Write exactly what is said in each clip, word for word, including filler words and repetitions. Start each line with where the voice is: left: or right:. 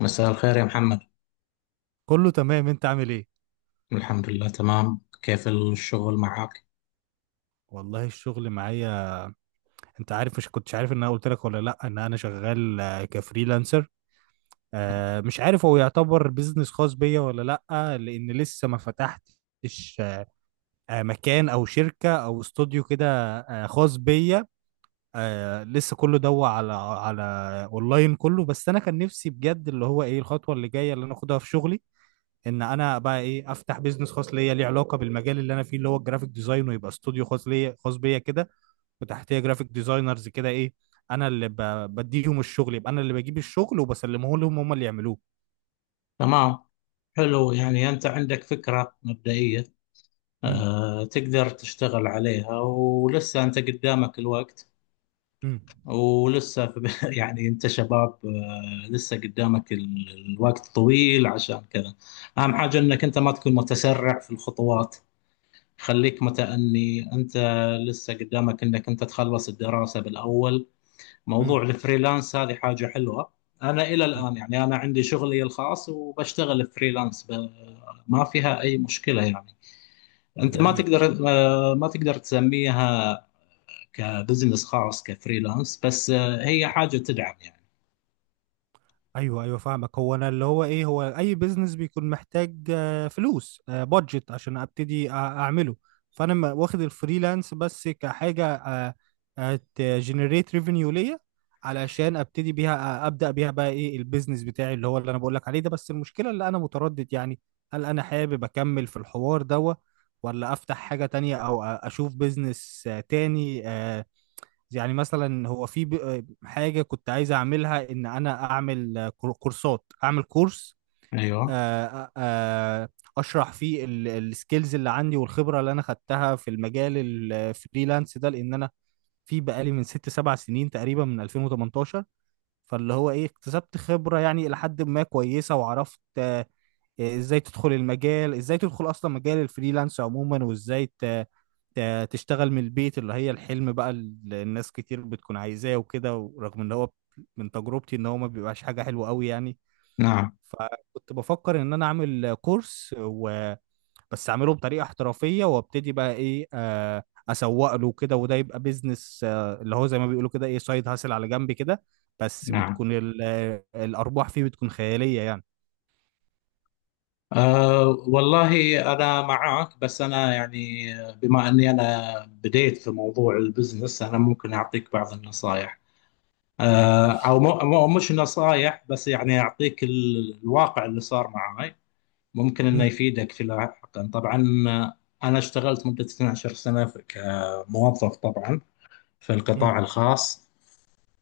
left: مساء الخير يا محمد.
right: كله تمام، انت عامل ايه؟
left: الحمد لله تمام، كيف الشغل معك؟
right: والله الشغل معايا. انت عارف، مش كنتش عارف ان انا قلت لك ولا لا ان انا شغال، آه، كفريلانسر. آه، مش عارف هو يعتبر بيزنس خاص بيا ولا لا، لان لسه ما فتحتش آه، مكان او شركة او استوديو كده، آه، خاص بيا. آه، لسه كله دوا على على اونلاين كله. بس انا كان نفسي بجد اللي هو ايه الخطوة اللي جاية اللي انا اخدها في شغلي، ان انا بقى ايه افتح بيزنس خاص ليا ليه علاقة بالمجال اللي انا فيه اللي هو الجرافيك ديزاين، ويبقى استوديو خاص ليا خاص بيا كده، وتحتيه جرافيك ديزاينرز كده ايه. انا اللي ب... بديهم الشغل، يبقى انا اللي بجيب الشغل وبسلمه لهم هم اللي يعملوه.
left: تمام، حلو. يعني أنت عندك فكرة مبدئية،
right: امم
left: أه، تقدر تشتغل عليها ولسه أنت قدامك الوقت.
right: امم
left: ولسه في يعني أنت شباب، أه، لسه قدامك ال- الوقت طويل عشان كذا. أهم حاجة أنك أنت ما تكون متسرع في الخطوات، خليك متأني. أنت لسه قدامك أنك أنت تخلص الدراسة بالأول. موضوع
right: امم
left: الفريلانس هذه حاجة حلوة. أنا إلى الآن يعني أنا عندي شغلي الخاص وبشتغل فريلانس ب... ما فيها أي مشكلة يعني. أنت ما
right: جميل.
left: تقدر، ما تقدر تسميها كبزنس خاص، كفريلانس، بس هي حاجة تدعم يعني.
right: ايوه ايوه، فاهمك. هو انا اللي هو ايه، هو اي بيزنس بيكون محتاج آه، فلوس بادجت عشان ابتدي أ- اعمله. فانا م- واخد الفريلانس بس كحاجه تجنريت ريفينيو ليا علشان ابتدي بيها، آه، ابدا بيها بقى ايه البيزنس بتاعي اللي هو اللي انا بقول لك عليه ده. بس المشكله اللي انا متردد يعني هل انا حابب اكمل في الحوار دوا ولا افتح حاجه تانية، او أ- اشوف بيزنس آه، تاني آه، يعني. مثلا هو في ب- حاجة كنت عايز أعملها، إن أنا أعمل كور- كورسات، أعمل كورس.
left: أيوه.
right: آه، آه، أشرح فيه السكيلز اللي عندي والخبرة اللي أنا خدتها في المجال الفريلانس ده. لأن أنا في بقالي من ست سبع سنين تقريبا من ألفين وتمنتاشر، فاللي هو إيه، اكتسبت خبرة يعني إلى حد ما كويسة، وعرفت إيه، ازاي تدخل المجال، ازاي تدخل اصلا مجال الفريلانس عموما، وازاي ت... ت- تشتغل من البيت اللي هي الحلم بقى اللي الناس كتير بتكون عايزاه وكده. ورغم ان هو من تجربتي ان هو ما بيبقاش حاجة حلوة قوي يعني.
left: نعم.
right: فكنت بفكر ان انا اعمل كورس و... بس اعمله بطريقة احترافية، وابتدي بقى ايه آه، اسوق له كده، وده يبقى بيزنس، آه، اللي هو زي ما بيقولوا كده ايه سايد هاسل على جنب كده. بس
left: نعم.
right: بتكون ال... آه، الارباح فيه بتكون خيالية يعني.
left: أه والله أنا معاك، بس أنا يعني بما أني أنا بديت في موضوع البزنس، أنا ممكن أعطيك بعض النصائح. آه، او
right: ماشي.
left: مو مو- مش نصايح، بس يعني يعطيك ال- الواقع اللي صار معاي. ممكن انه
right: مم.
left: يفيدك في لاحقا طبعا. آه، انا اشتغلت مدة اثنا عشر سنة في- كموظف طبعا في
right: مم.
left: القطاع الخاص.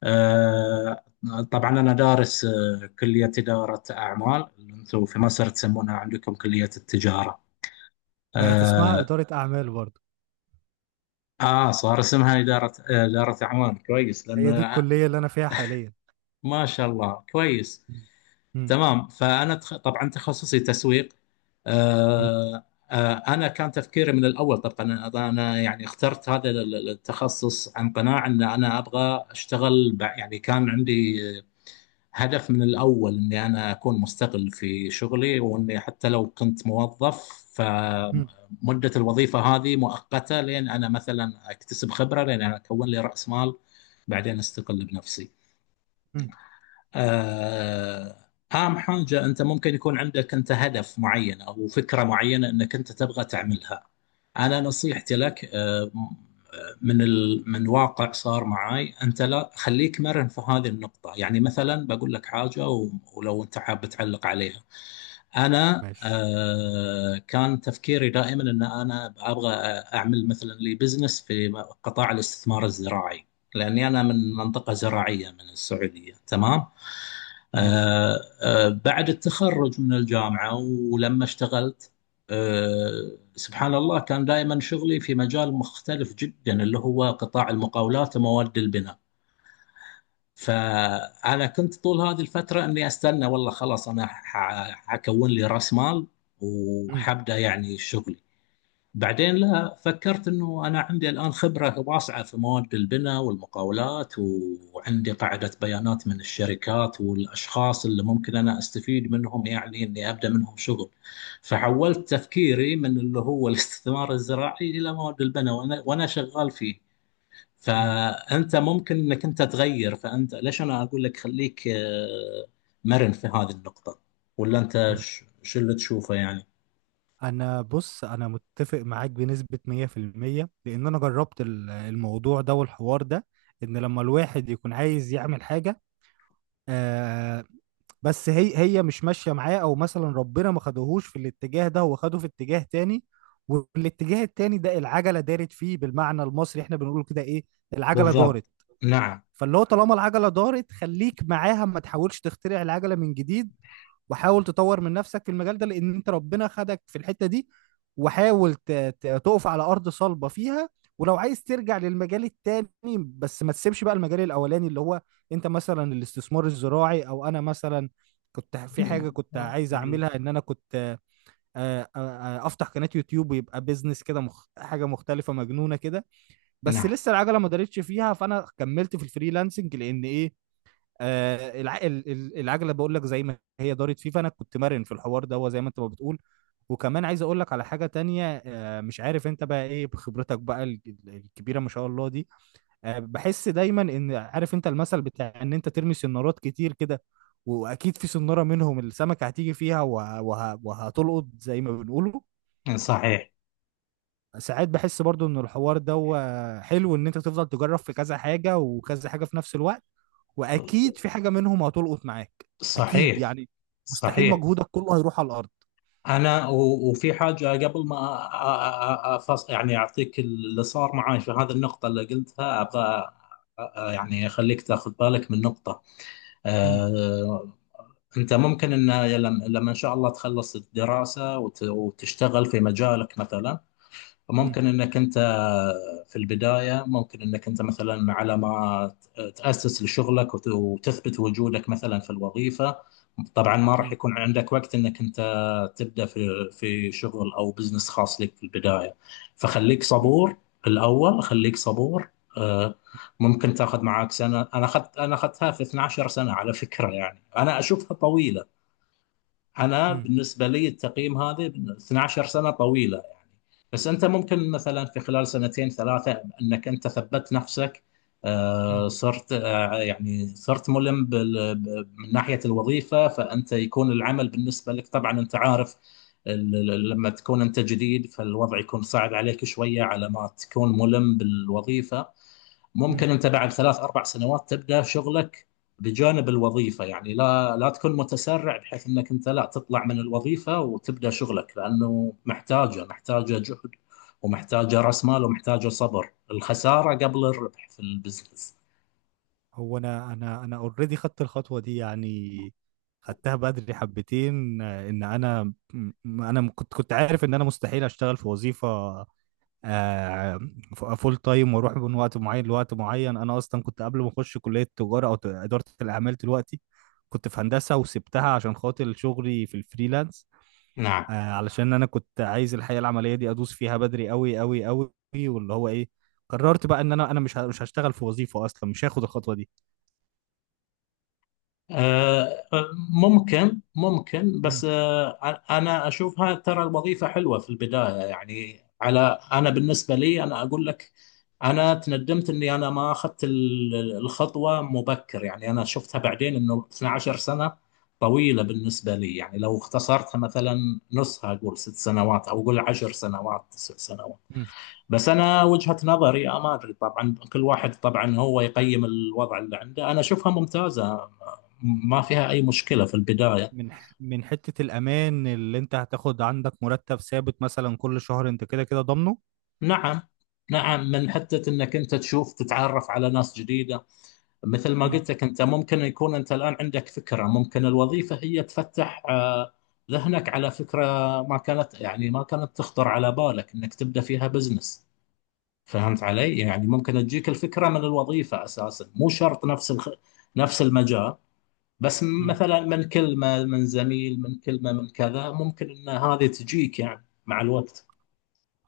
left: آه، طبعا انا دارس، آه، كلية إدارة اعمال، اللي انتم في مصر تسمونها عندكم كلية التجارة.
right: بقت اسمها
left: اه،
right: إدارة أعمال برضه.
left: آه، صار اسمها إدارة، آه، إدارة اعمال. كويس لان،
right: هي دي
left: آه،
right: الكلية اللي أنا فيها حاليا.
left: ما شاء الله، كويس.
right: مم. مم.
left: تمام، فانا تخ... طبعا تخصصي تسويق.
right: مم.
left: آه. آه، انا كان تفكيري من الاول. طبعا انا أنا يعني اخترت هذا ال- ال- التخصص عن قناعه ان انا ابغى اشتغل بع- يعني كان عندي هدف من الاول اني انا اكون مستقل في شغلي، واني حتى لو كنت موظف
right: مم.
left: فمده الوظيفه هذه مؤقته لين انا مثلا اكتسب خبره، لين انا اكون لي راس مال بعدين استقل بنفسي.
right: مم.
left: آه، أهم حاجة أنت ممكن يكون عندك أنت هدف معين أو فكرة معينة أنك أنت تبغى تعملها. أنا نصيحتي لك، آه، من ال... من واقع صار معاي، انت لا، خليك مرن في هذه النقطه. يعني مثلا بقول لك حاجه و... ولو انت حاب تعلق عليها. انا
right: ماشي.
left: آه، كان تفكيري دائما ان انا ابغى اعمل مثلا لي بزنس في قطاع الاستثمار الزراعي، لاني انا من منطقه زراعيه من السعوديه. تمام،
right: ماشي.
left: آه، آه، بعد التخرج من الجامعه ولما اشتغلت، أه سبحان الله، كان دائما شغلي في مجال مختلف جدا، اللي هو قطاع المقاولات ومواد البناء. فأنا كنت طول هذه الفترة أني أستنى، والله خلاص أنا ح- حكون لي رأس مال
right: مم.
left: وحبدأ يعني شغلي. بعدين لا، فكرت انه انا عندي الان خبره واسعه في مواد البناء والمقاولات، وعندي قاعده بيانات من الشركات والاشخاص اللي ممكن انا استفيد منهم، يعني اني ابدا منهم شغل. فحولت تفكيري من اللي هو الاستثمار الزراعي الى مواد البناء، وانا وانا شغال فيه.
right: مم.
left: فانت ممكن انك انت تغير. فانت ليش انا اقول لك خليك، آه، مرن في هذه النقطه؟ ولا انت
right: مم.
left: ش- شو اللي تشوفه يعني؟
right: أنا بص، أنا متفق معاك بنسبة مية بالمية لأن أنا جربت ال- الموضوع ده والحوار ده. إن لما الواحد يكون عايز يعمل حاجة آه، بس هي هي مش ماشية معاه، أو مثلا ربنا ما خدهوش في الاتجاه ده، هو خده في اتجاه تاني. والاتجاه التاني ده العجلة دارت فيه. بالمعنى المصري احنا بنقول كده إيه، العجلة دارت.
left: بالضبط. نعم.
right: فاللي هو طالما العجله دارت خليك معاها، ما تحاولش تخترع العجله من جديد. وحاول تطور من نفسك في المجال ده، لان انت ربنا خدك في الحته دي. وحاول ت- ت- تقف على ارض صلبه فيها. ولو عايز ترجع للمجال التاني، بس ما تسيبش بقى المجال الاولاني اللي هو انت مثلا الاستثمار الزراعي، او انا مثلا كنت في حاجه كنت عايز اعملها، ان انا كنت آه، آه، آه، افتح قناه يوتيوب، ويبقى بيزنس كده مخ... حاجه مختلفه مجنونه كده. بس
left: نعم.
right: لسه العجله ما دارتش فيها، فانا كملت في الفريلانسنج لان ايه، آه الع... ال- ال- العجله بقول لك زي ما هي دارت فيه، فانا كنت مرن في الحوار ده، هو زي ما انت ما بتقول. وكمان عايز اقول لك على حاجه تانية، آه مش عارف انت بقى ايه بخبرتك بقى ال- ال- الكبيره ما شاء الله دي. آه بحس دايما ان، عارف انت المثل بتاع ان انت ترمي سنارات كتير كده، واكيد في سناره منهم السمكه هتيجي فيها وه... وه... وهتلقط زي ما بنقوله.
left: صحيح.
right: ساعات بحس برضو ان الحوار ده هو حلو ان انت تفضل تجرب في كذا حاجة وكذا حاجة في نفس الوقت، واكيد في حاجة منهم هتلقط معاك، اكيد
left: صحيح.
right: يعني. مستحيل
left: صحيح.
right: مجهودك كله هيروح على الارض.
left: أنا، و- وفي حاجة قبل ما أ- أ- أ- أفص، يعني أعطيك اللي صار معي في هذه النقطة اللي قلتها، أبغى أ- يعني أخليك تاخذ بالك من نقطة.
right: مم،
left: أه، أنت ممكن أن لما لما إن شاء الله تخلص الدراسة وت- وتشتغل في مجالك مثلا،
right: مم،
left: ممكن انك انت في البدايه، ممكن انك انت مثلا على ما تاسس لشغلك وت- وتثبت وجودك مثلا في الوظيفه، طبعا ما راح
right: مم،
left: يكون عندك وقت انك انت تبدا في في شغل او بزنس خاص لك في البدايه. فخليك
right: مم،
left: صبور الاول، خليك صبور. آه، ممكن تاخذ معاك سنه. انا اخذت، انا اخذتها في اثنا عشر سنه على فكره، يعني انا اشوفها طويله. انا
right: مم،
left: بالنسبه لي التقييم هذا اتناشر سنه طويله يعني. بس انت ممكن مثلا في خلال سنتين ثلاثه انك انت ثبت نفسك،
right: مم،
left: آه، صرت، آه، يعني صرت ملم بال- ب- من ناحيه الوظيفه. فانت يكون العمل بالنسبه لك، طبعا انت عارف، ال- ال- لما تكون انت جديد فالوضع يكون صعب عليك شويه على ما تكون ملم بالوظيفه.
right: مم.
left: ممكن انت بعد ثلاث اربع سنوات تبدا شغلك بجانب الوظيفه، يعني لا، لا تكون متسرع بحيث انك انت لا تطلع من الوظيفه وتبدا شغلك، لانه محتاجه محتاجه جهد ومحتاجه راس مال ومحتاجه صبر الخساره قبل الربح في البزنس.
right: هو انا انا انا اوريدي خدت الخطوة دي يعني. خدتها بدري حبتين، آه، ان انا م- انا م- كنت كنت عارف ان انا مستحيل اشتغل في وظيفة آه، فول تايم واروح من وقت معين لوقت معين. انا اصلا كنت قبل ما اخش كليه التجاره او ت- اداره الاعمال دلوقتي، كنت في هندسه وسبتها عشان خاطر شغلي في الفريلانس.
left: نعم.
right: آه، علشان انا كنت عايز الحياه العمليه دي ادوس فيها بدري قوي قوي قوي، واللي هو ايه، قررت بقى ان انا انا مش ه- مش هشتغل في وظيفه اصلا، مش هاخد الخطوه دي.
left: آه، ممكن ممكن
right: مم.
left: بس، آه، أنا أشوفها ترى الوظيفة حلوة في البداية يعني، على، أنا بالنسبة لي أنا أقول لك، أنا تندمت إني أنا ما أخذت ال- الخطوة مبكر. يعني أنا شفتها بعدين إنه اثنا عشر سنة طويلة بالنسبة لي يعني، لو اختصرتها مثلا نصها أقول ست سنوات، أو أقول عشر سنوات، تسع سنوات.
right: مم.
left: بس انا وجهة نظري، آه، ما ادري طبعا، كل واحد طبعا هو يقيم الوضع اللي عنده. انا اشوفها ممتازة، ما فيها اي مشكلة في البداية.
right: من ح- من حته الامان اللي انت هتاخد عندك مرتب ثابت مثلا كل شهر، انت كده كده ضامنه.
left: نعم. نعم، من حتة انك انت تشوف، تتعرف على ناس جديدة. مثل ما
right: مم.
left: قلت لك، انت ممكن يكون انت الان عندك فكرة، ممكن الوظيفة هي تفتح، آه، ذهنك على فكرة ما كانت يعني ما كانت تخطر على بالك انك تبدأ فيها بزنس. فهمت علي؟ يعني ممكن تجيك الفكرة من الوظيفة اساسا، مو شرط نفس الخ... نفس المجال. بس
right: مم.
left: مثلا من كلمة من زميل، من كلمة من كذا، ممكن ان هذه تجيك يعني مع الوقت.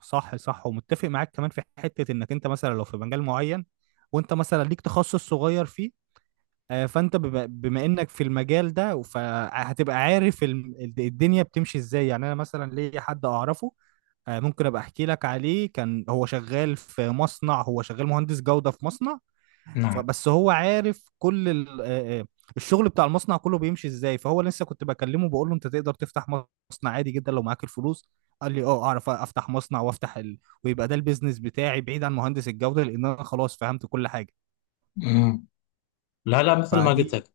right: صح صح، ومتفق معاك كمان في حتة انك انت مثلا لو في مجال معين، وانت مثلا ليك تخصص صغير فيه آه، فانت بما بما انك في المجال ده فهتبقى عارف الم- الدنيا بتمشي ازاي. يعني انا مثلا ليا حد اعرفه، آه، ممكن ابقى احكي لك عليه. كان هو شغال في مصنع، هو شغال مهندس جودة في مصنع.
left: نعم.
right: فبس هو عارف كل ال- آه، آه، الشغل بتاع المصنع كله بيمشي ازاي. فهو لسه كنت بكلمه بقول له انت تقدر تفتح مصنع عادي جدا لو معاك الفلوس. قال لي اه، اعرف افتح مصنع وافتح ال... ويبقى ده البيزنس بتاعي بعيد عن مهندس الجودة، لان انا خلاص فهمت كل حاجة.
left: مم. لا لا، مثل ما قلت
right: فدي.
left: لك،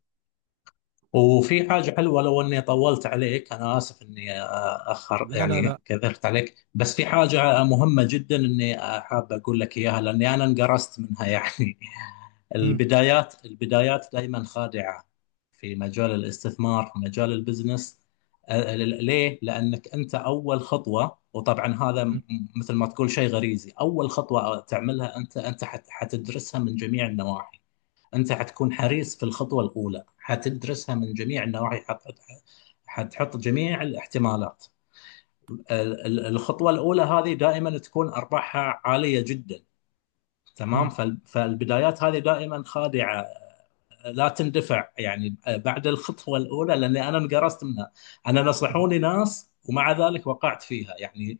left: وفي حاجة حلوة. لو إني طولت عليك أنا آسف، إني آه، أخر
right: لا لا لا.
left: يعني كثرت عليك، بس في حاجة مهمة جدا إني، آه، حاب أقول لك إياها، لأني أنا انقرصت منها يعني.
right: مم،
left: البدايات البدايات دائما خادعة في مجال الاستثمار، في مجال البزنس. آه، ل- ليه؟ لأنك أنت أول خطوة، وطبعا هذا
right: مم،
left: م- مثل ما تقول شيء غريزي، أول خطوة تعملها أنت، أنت حت- حتدرسها من جميع النواحي. أنت حتكون حريص في الخطوة الأولى، حتدرسها من جميع النواحي، حت- حتحط جميع الاحتمالات. ال- ال- الخطوة الأولى هذه دائما تكون أرباحها عالية جدا. تمام،
right: مم،
left: فال- فالبدايات هذه دائما خادعة. لا تندفع يعني بعد الخطوة الأولى، لأني أنا انقرصت منها. أنا نصحوني ناس ومع ذلك وقعت فيها يعني.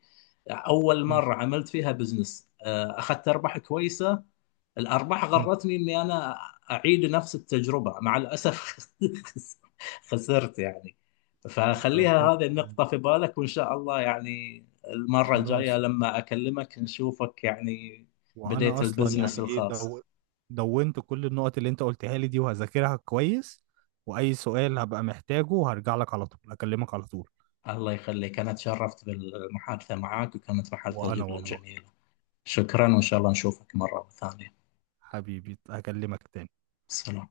left: أول
right: مم،
left: مرة عملت فيها بزنس، آه، أخذت أرباح كويسة. الارباح
right: مم.
left: غرتني اني انا اعيد نفس التجربه، مع الاسف خسرت يعني. فخليها
right: ربنا
left: هذه
right: يعوض.
left: النقطه في بالك، وان شاء الله يعني المره الجايه
right: خلاص.
left: لما اكلمك نشوفك يعني،
right: وانا
left: بديت
right: اصلا
left: البزنس
right: يعني ايه
left: الخاص.
right: دو... دونت كل النقط اللي انت قلتها لي دي، وهذاكرها كويس. واي سؤال هبقى محتاجه هرجع لك على طول، اكلمك على طول.
left: الله يخليك، انا تشرفت بالمحادثه معك وكانت محادثه
right: وانا
left: جدا
right: والله،
left: جميله. شكرا وان شاء الله نشوفك مره ثانيه.
right: حبيبي هكلمك تاني.
left: سلام.